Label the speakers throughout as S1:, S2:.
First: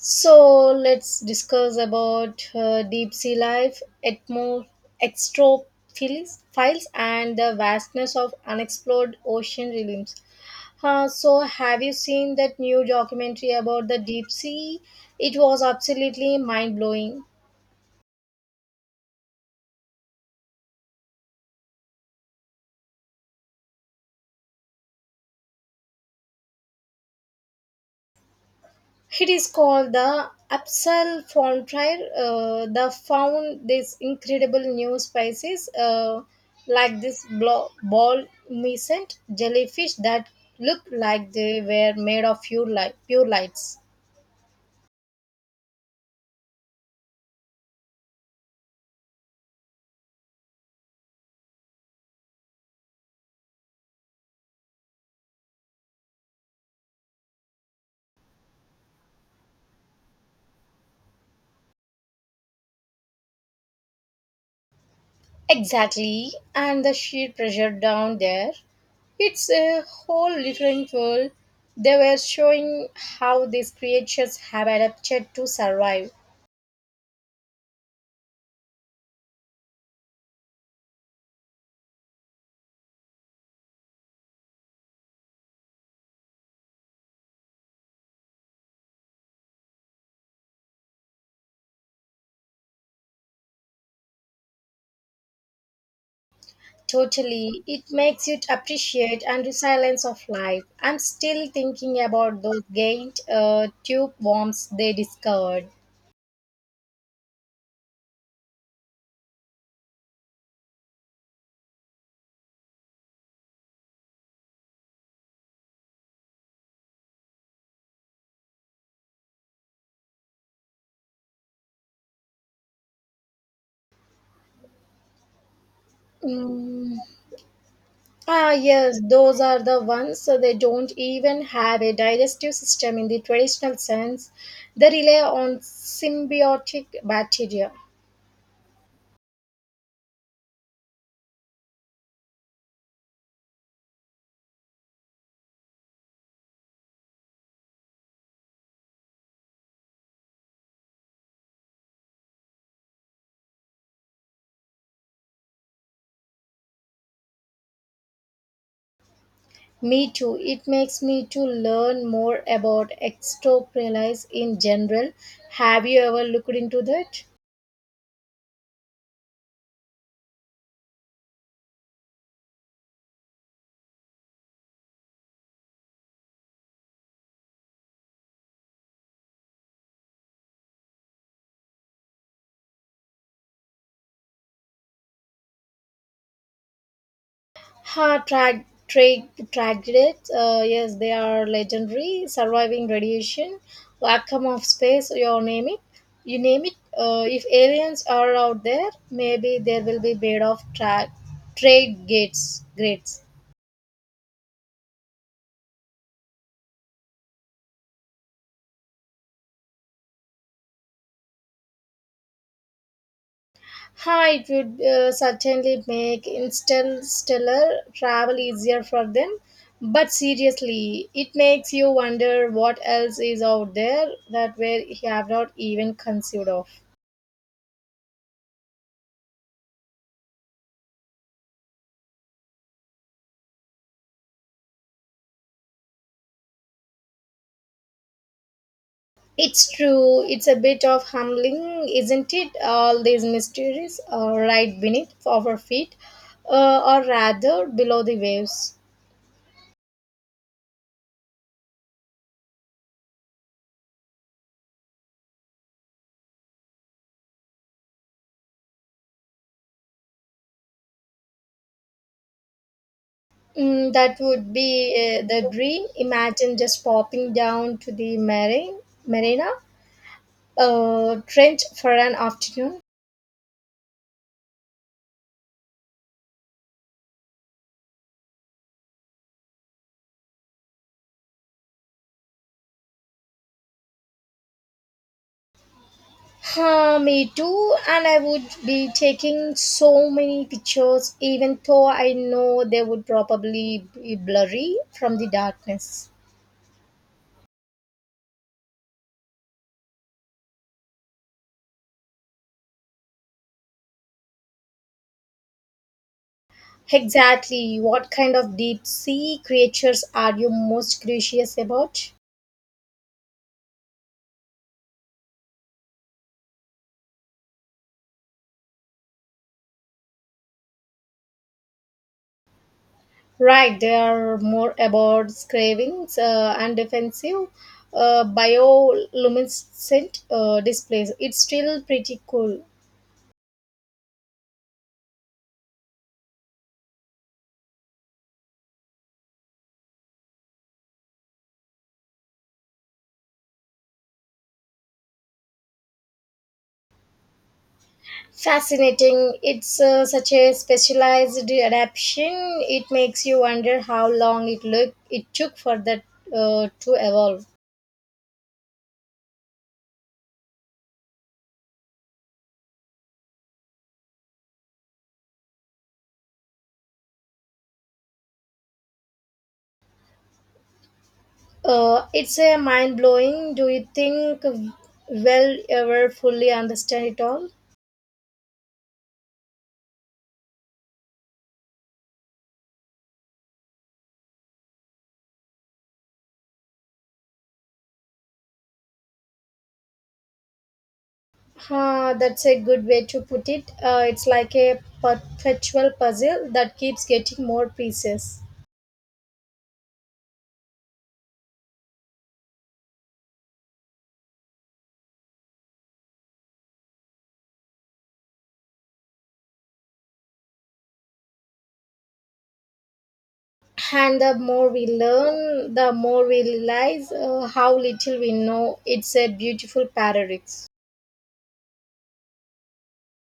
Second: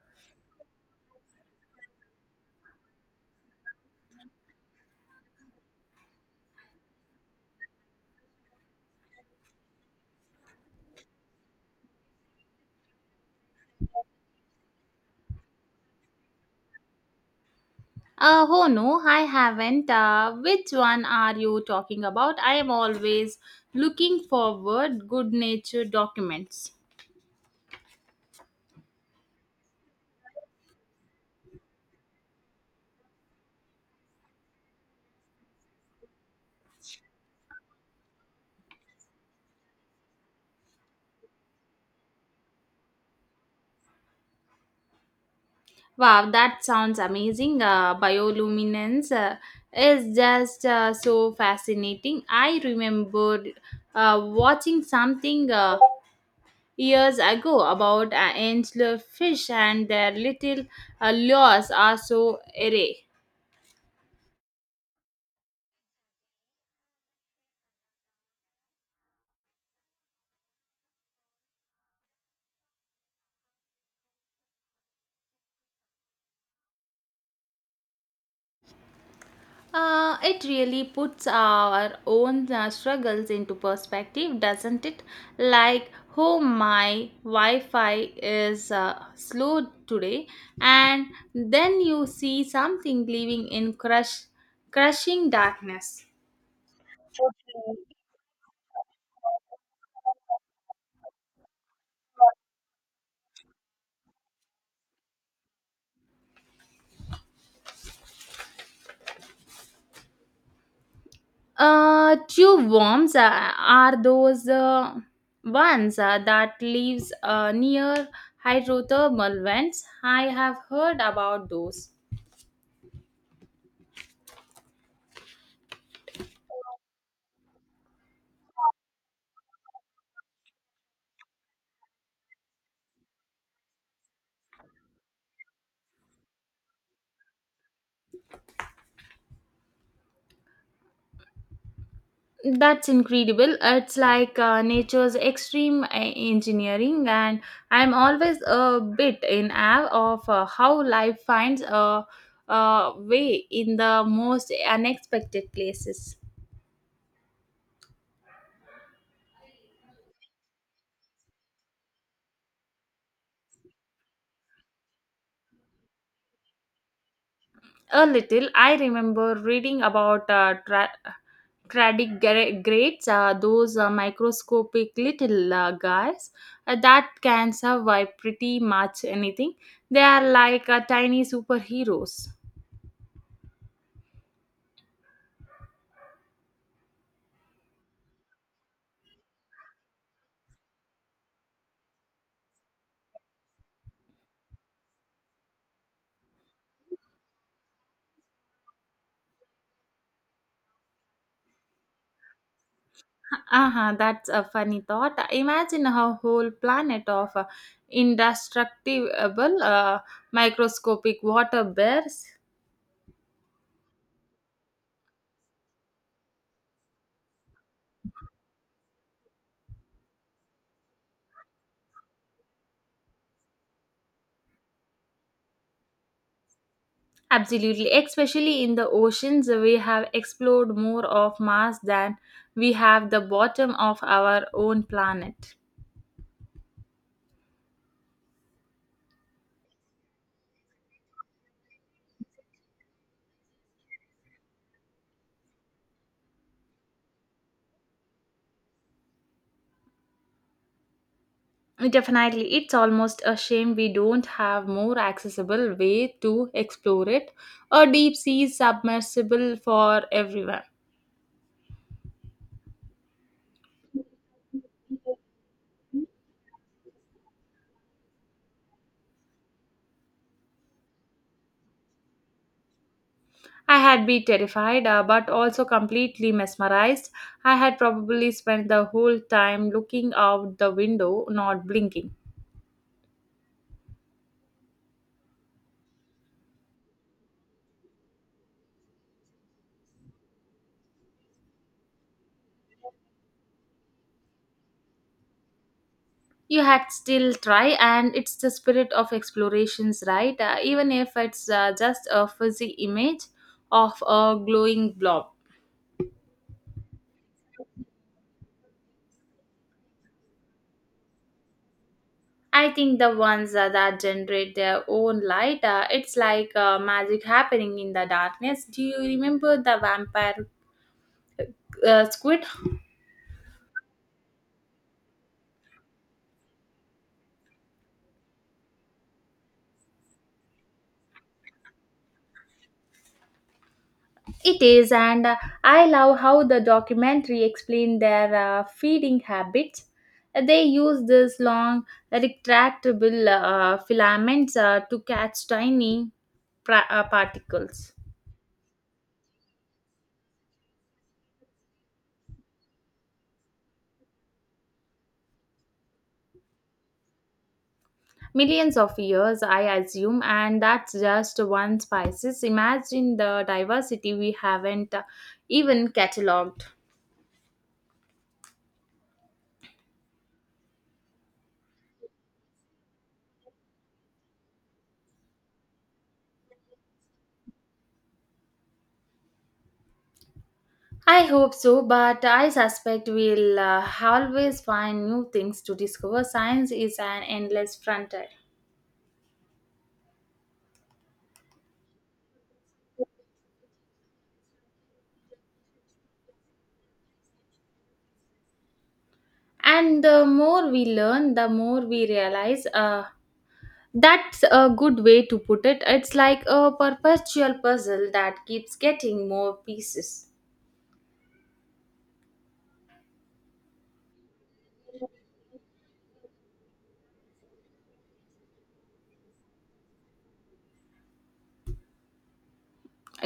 S1: So let's discuss about deep sea life, extrophiles files, and the vastness of unexplored ocean realms. So have you seen that new documentary about the deep sea? It was absolutely mind blowing.
S2: Oh no, I haven't. Which one are you talking about? I am always looking forward good nature documents.
S1: It is called the Apsal Frontier. They found these incredible new species like this ball miscent jellyfish that look like they were made of pure, light, pure lights.
S2: Wow, that sounds amazing. Bioluminescence is just so fascinating. I remember watching something years ago about angler fish and their little lures are so array.
S1: Exactly, and the sheer pressure down there. It's a whole different world. They were showing how these creatures have adapted to survive.
S2: It really puts our own struggles into perspective, doesn't it? Like, oh my Wi Fi is slow today, and then you see something living in crushing darkness.
S1: Totally. It makes you appreciate and resilience of life. I'm still thinking about those giant tube worms they discovered.
S2: Tube worms are those ones that lives near hydrothermal vents. I have heard about those.
S1: Mm. Ah, yes, those are the ones so they don't even have a digestive system in the traditional sense. They rely on symbiotic bacteria.
S2: That's incredible. It's like nature's extreme engineering, and I'm always a bit in awe of how life finds a way in the most unexpected places.
S1: Me too. It makes me to learn more about extroprylis in general. Have you ever looked into that?
S2: A little, I remember reading about tardigrades, those microscopic little guys that can survive pretty much anything. They are like tiny superheroes.
S1: Ha, tragedies. Yes, they are legendary. Surviving radiation, vacuum of space. You name it. You name it. If aliens are out there, maybe there will be made of trade gates. Grades.
S2: Uh-huh, that's a funny thought. Imagine a whole planet of indestructible microscopic water bears.
S1: Ha, it would certainly make interstellar travel easier for them. But seriously, it makes you wonder what else is out there that we have not even conceived of.
S2: Absolutely, especially in the oceans, we have explored more of Mars than we have the bottom of our own planet.
S1: It's true. It's a bit of humbling, isn't it? All these mysteries are right beneath our feet, or rather below the waves.
S2: Definitely, it's almost a shame we don't have more accessible way to explore it. A deep sea submersible for everyone.
S1: Mm, that would be the dream. Imagine just popping down to the marina trench for an afternoon.
S2: I had been terrified, but also completely mesmerized. I had probably spent the whole time looking out the window, not blinking.
S1: Huh, me too, and I would be taking so many pictures, even though I know they would probably be blurry from the darkness.
S2: You had still try, and it's the spirit of explorations, right? Even if it's just a fuzzy image of a glowing blob.
S1: Exactly. What kind of deep sea creatures are you most curious about?
S2: I think the ones that generate their own light, it's like magic happening in the darkness. Do you remember the vampire squid?
S1: Right, they are more about cravings and defensive bioluminescent displays. It's still pretty cool.
S2: It is, and I love how the documentary explained their feeding habits. They use these long, retractable filaments to catch tiny particles.
S1: Fascinating. It's such a specialized adaptation. It makes you wonder how long it took for that to evolve.
S2: Millions of years, I assume, and that's just one species. Imagine the diversity we haven't even catalogued.
S1: It's a mind blowing. Do you think we'll ever fully understand it all?
S2: I hope so, but I suspect we'll always find new things to discover. Science is an endless frontier.
S1: Huh, that's a good way to put it. It's like a perpetual puzzle that keeps getting more pieces.
S2: And the more we learn, the more we realize that's a good way to put it. It's like a perpetual puzzle that keeps getting more pieces.
S1: And the more we learn, the more we realize how little we know. It's a beautiful paradox.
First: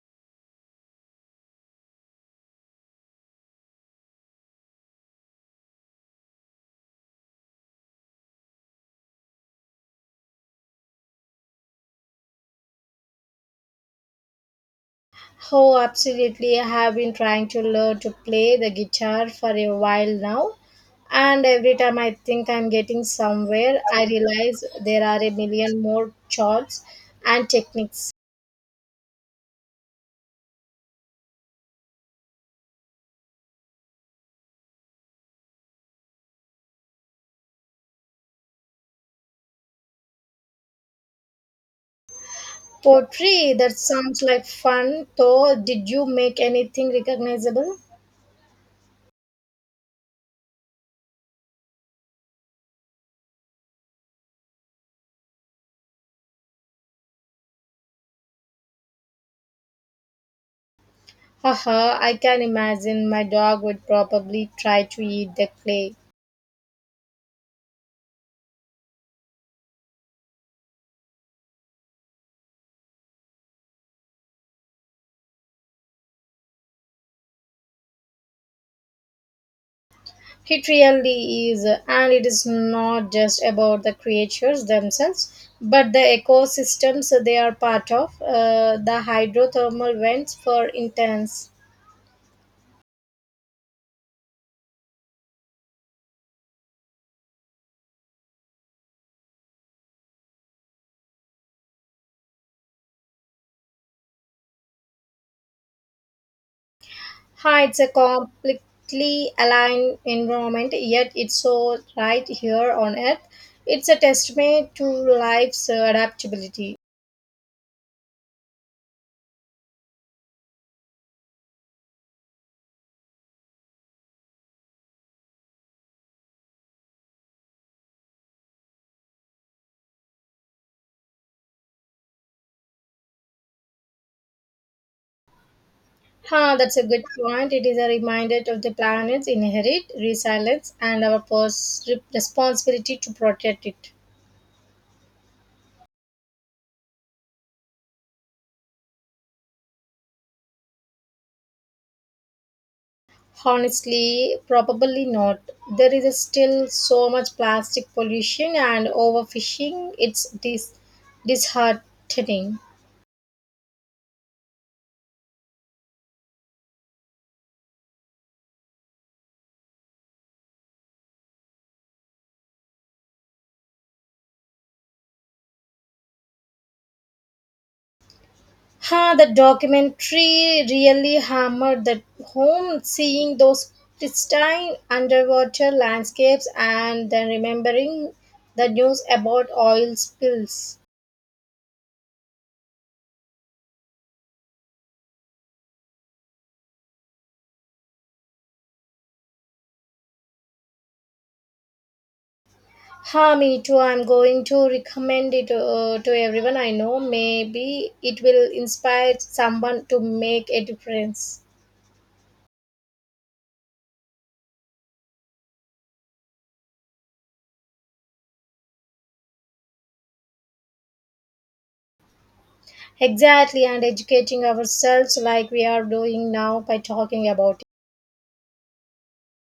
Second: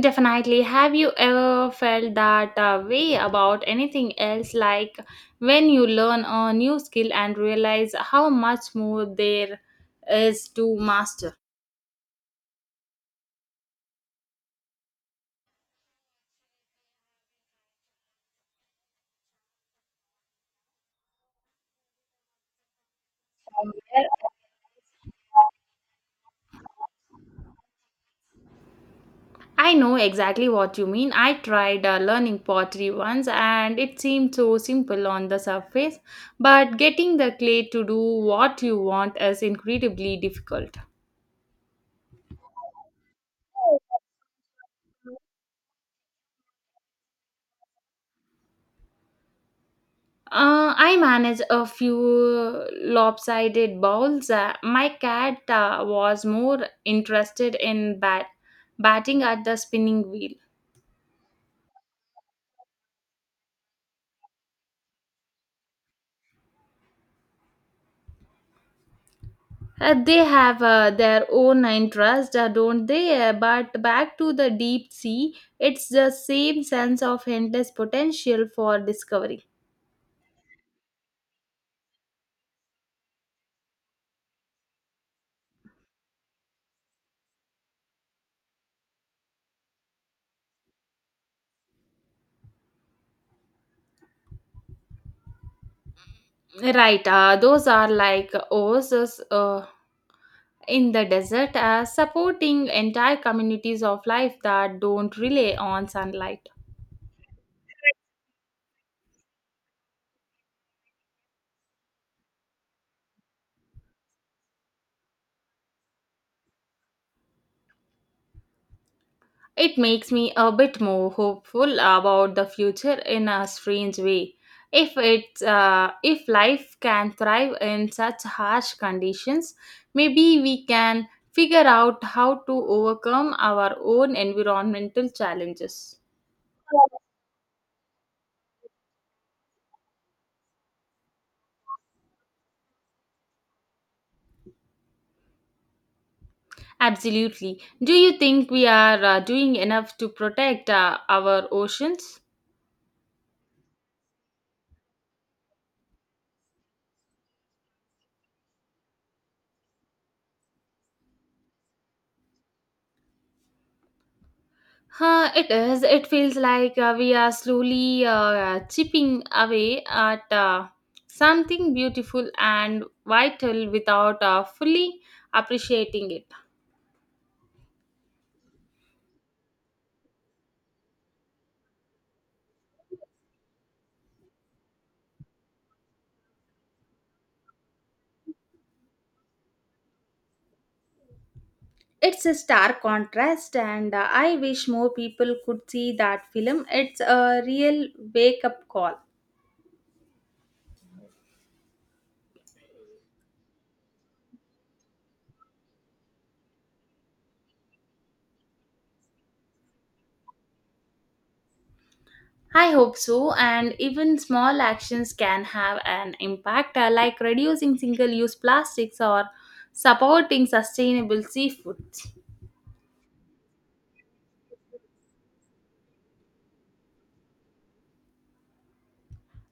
S2: Definitely. Have you ever felt that way about anything else? Like when you learn a new skill and realize how much more there is to master?
S1: Oh, absolutely. I have been trying to learn to play the guitar for a while now. And every time I think I'm getting somewhere, I realize there are a million more chords and techniques.
S2: I know exactly what you mean. I tried learning pottery once and it seemed so simple on the surface, but getting the clay to do what you want is incredibly difficult.
S1: Poetry, that sounds like fun, though. Did you make anything recognizable?
S2: I manage a few lopsided bowls. My cat was more interested in batting at the spinning wheel.
S1: Haha, I can imagine my dog would probably try to eat the clay.
S2: They have their own interest, don't they? But back to the deep sea, it's the same sense of endless potential for discovery.
S1: It really is, and it is not just about the creatures themselves, but the ecosystems they are part of. The hydrothermal vents, for instance,
S2: Right, those are like oases in the desert, supporting entire communities of life that don't rely on sunlight.
S1: hides a completely aligned environment, yet it's so right here on Earth. It's a testament to life's adaptability.
S2: It makes me a bit more hopeful about the future in a strange way. If life can thrive in such harsh conditions, maybe we can figure out how to overcome our own environmental challenges.
S1: Huh, that's a good point. It is a reminder of the planet's inherent resilience and our responsibility to protect it.
S2: Absolutely. Do you think we are doing enough to protect our oceans?
S1: Honestly, probably not. There is still so much plastic pollution and overfishing. It's disheartening.
S2: Huh, it is. It feels like we are slowly chipping away at something beautiful and vital without fully appreciating it.
S1: Huh, the documentary really hammered that home, seeing those pristine underwater landscapes and then remembering the news about oil spills.
S2: It's a stark contrast, and I wish more people could see that film. It's a real wake up call.
S1: Ha, me too. I'm going to recommend it to everyone I know. Maybe it will inspire someone to make a difference.
S2: I hope so, and even small actions can have an impact, like reducing single use plastics or supporting sustainable seafood.
S1: Exactly, and educating ourselves like we are doing now by talking about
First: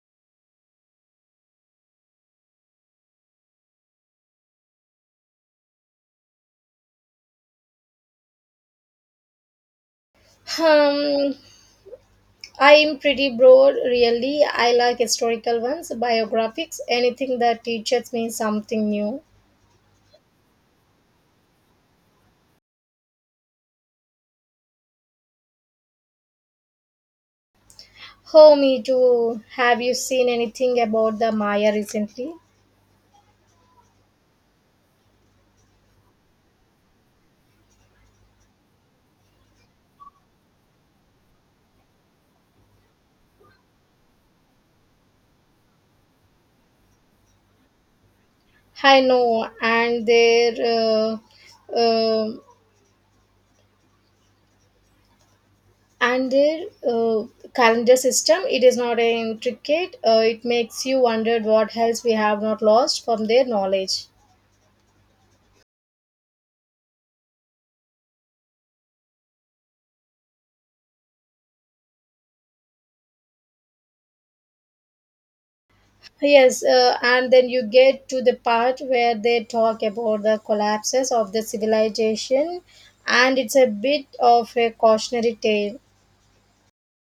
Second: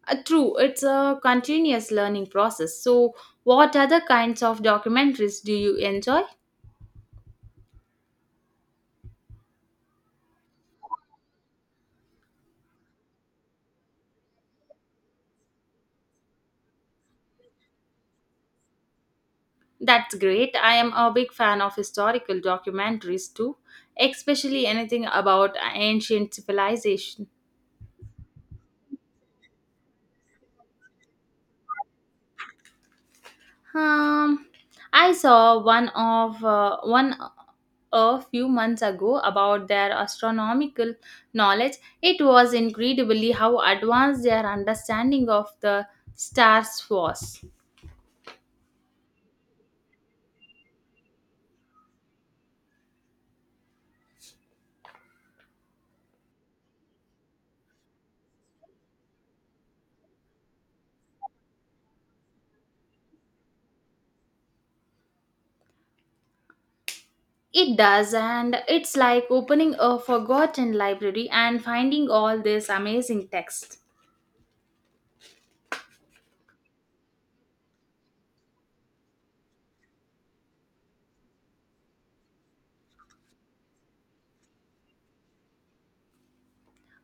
S2: True, it's a continuous learning process. So, what other kinds of documentaries do you enjoy?
S1: it. I am pretty broad, really. I like historical ones, biographics, anything that teaches me something new.
S2: That's great. I am a big fan of historical documentaries too, especially anything about ancient civilization.
S1: Oh, me too. Have you seen anything about the Maya recently?
S2: Um, I saw one a few months ago about their astronomical knowledge. It was incredibly how advanced their understanding of the stars was.
S1: I know, and their uh, um and their uh, calendar system it is not intricate it makes you wonder what else we have not lost from their knowledge.
S2: It does, and it's like opening a forgotten library and finding all this amazing text.
S1: Yes, and then you get to the part where they talk about the collapses of the civilization, and it's a bit of a cautionary tale.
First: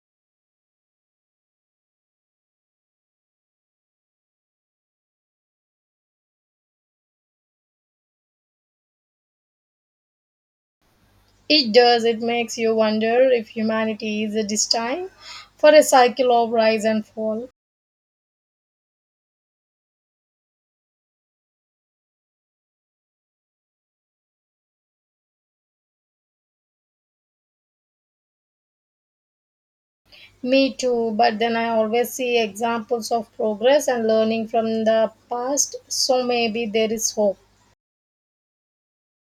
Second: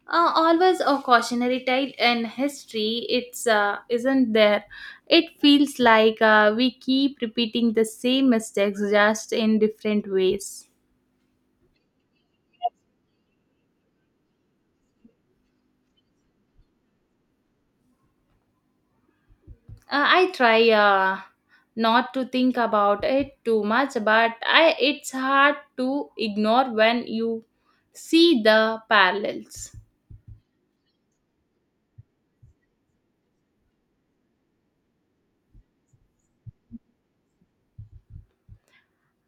S2: Always a cautionary tale in history, it's isn't there. It feels like we keep repeating the same mistakes just in different ways.
S1: It does. It makes you wonder if humanity is destined for a cycle of rise and fall.
S2: I try not to think about it too much, but it's hard to ignore when you see the parallels.
S1: Me too, but then I always see examples of progress and learning from the past, so maybe there is hope.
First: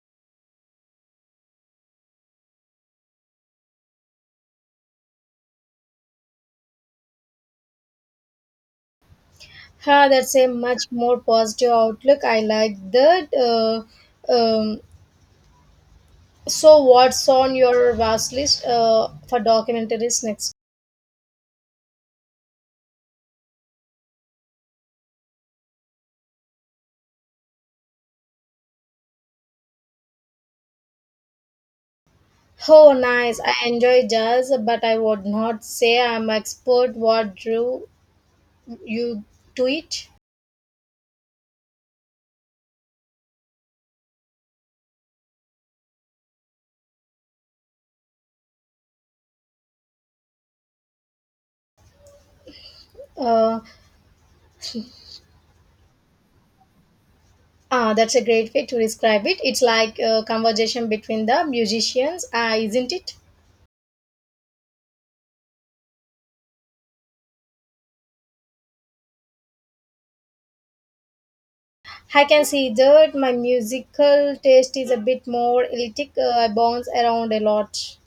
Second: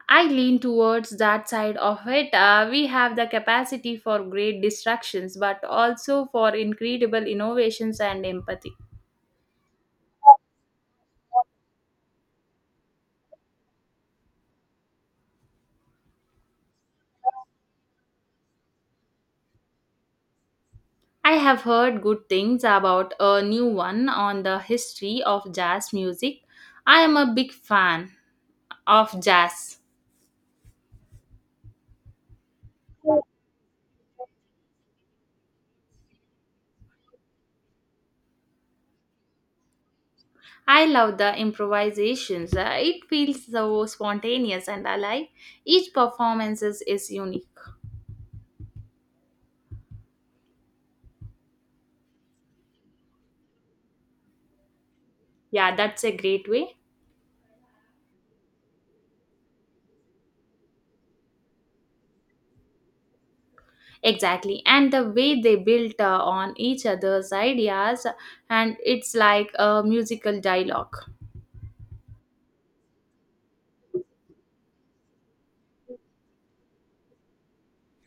S2: I lean towards that side of it. We have the capacity for great distractions, but also for incredible innovations and empathy.
S1: Ha, that's a much more positive outlook. I like that. So, what's on your vast list for documentaries next?
S2: I have heard good things about a new one on the history of jazz music. I am a big fan of jazz.
S1: Oh, nice. I enjoy jazz, but I would not say I'm expert. What drew you to it?
S2: I love the improvisations. It feels so spontaneous and alive. Each performance is unique.
S1: Uh,
S2: Yeah, that's a great way.
S1: that's a great way to describe it. It's like a conversation between the musicians, isn't it?
S2: Exactly. And the way they built on each other's ideas, and it's like a musical dialogue.
S1: I can see that my musical taste is a bit more eclectic. I bounce around a lot.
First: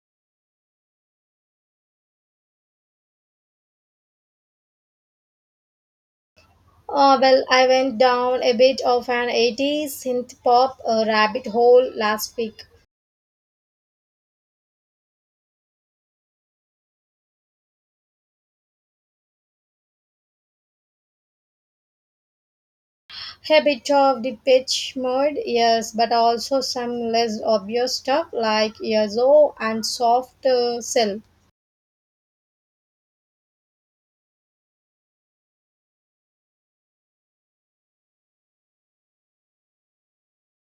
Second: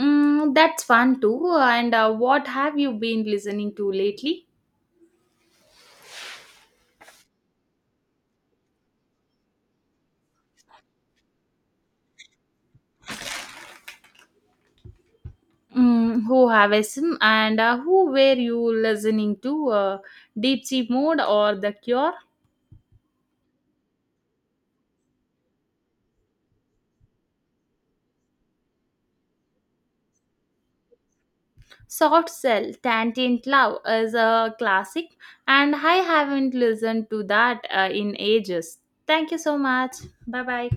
S2: Mm, that's fun too. And what have you been listening to lately?
S1: I went down a bit of an 80s synth pop rabbit hole last week.
S2: Mm, who have SM and who were you listening to? Deep Sea Mode or The Cure?
S1: A bit of the pitch mode, yes, but also some less obvious stuff like Yazoo and Soft Cell.
S2: Soft Cell, Tantient Love is a classic, and I haven't listened to that in ages. Thank you so much. Bye bye.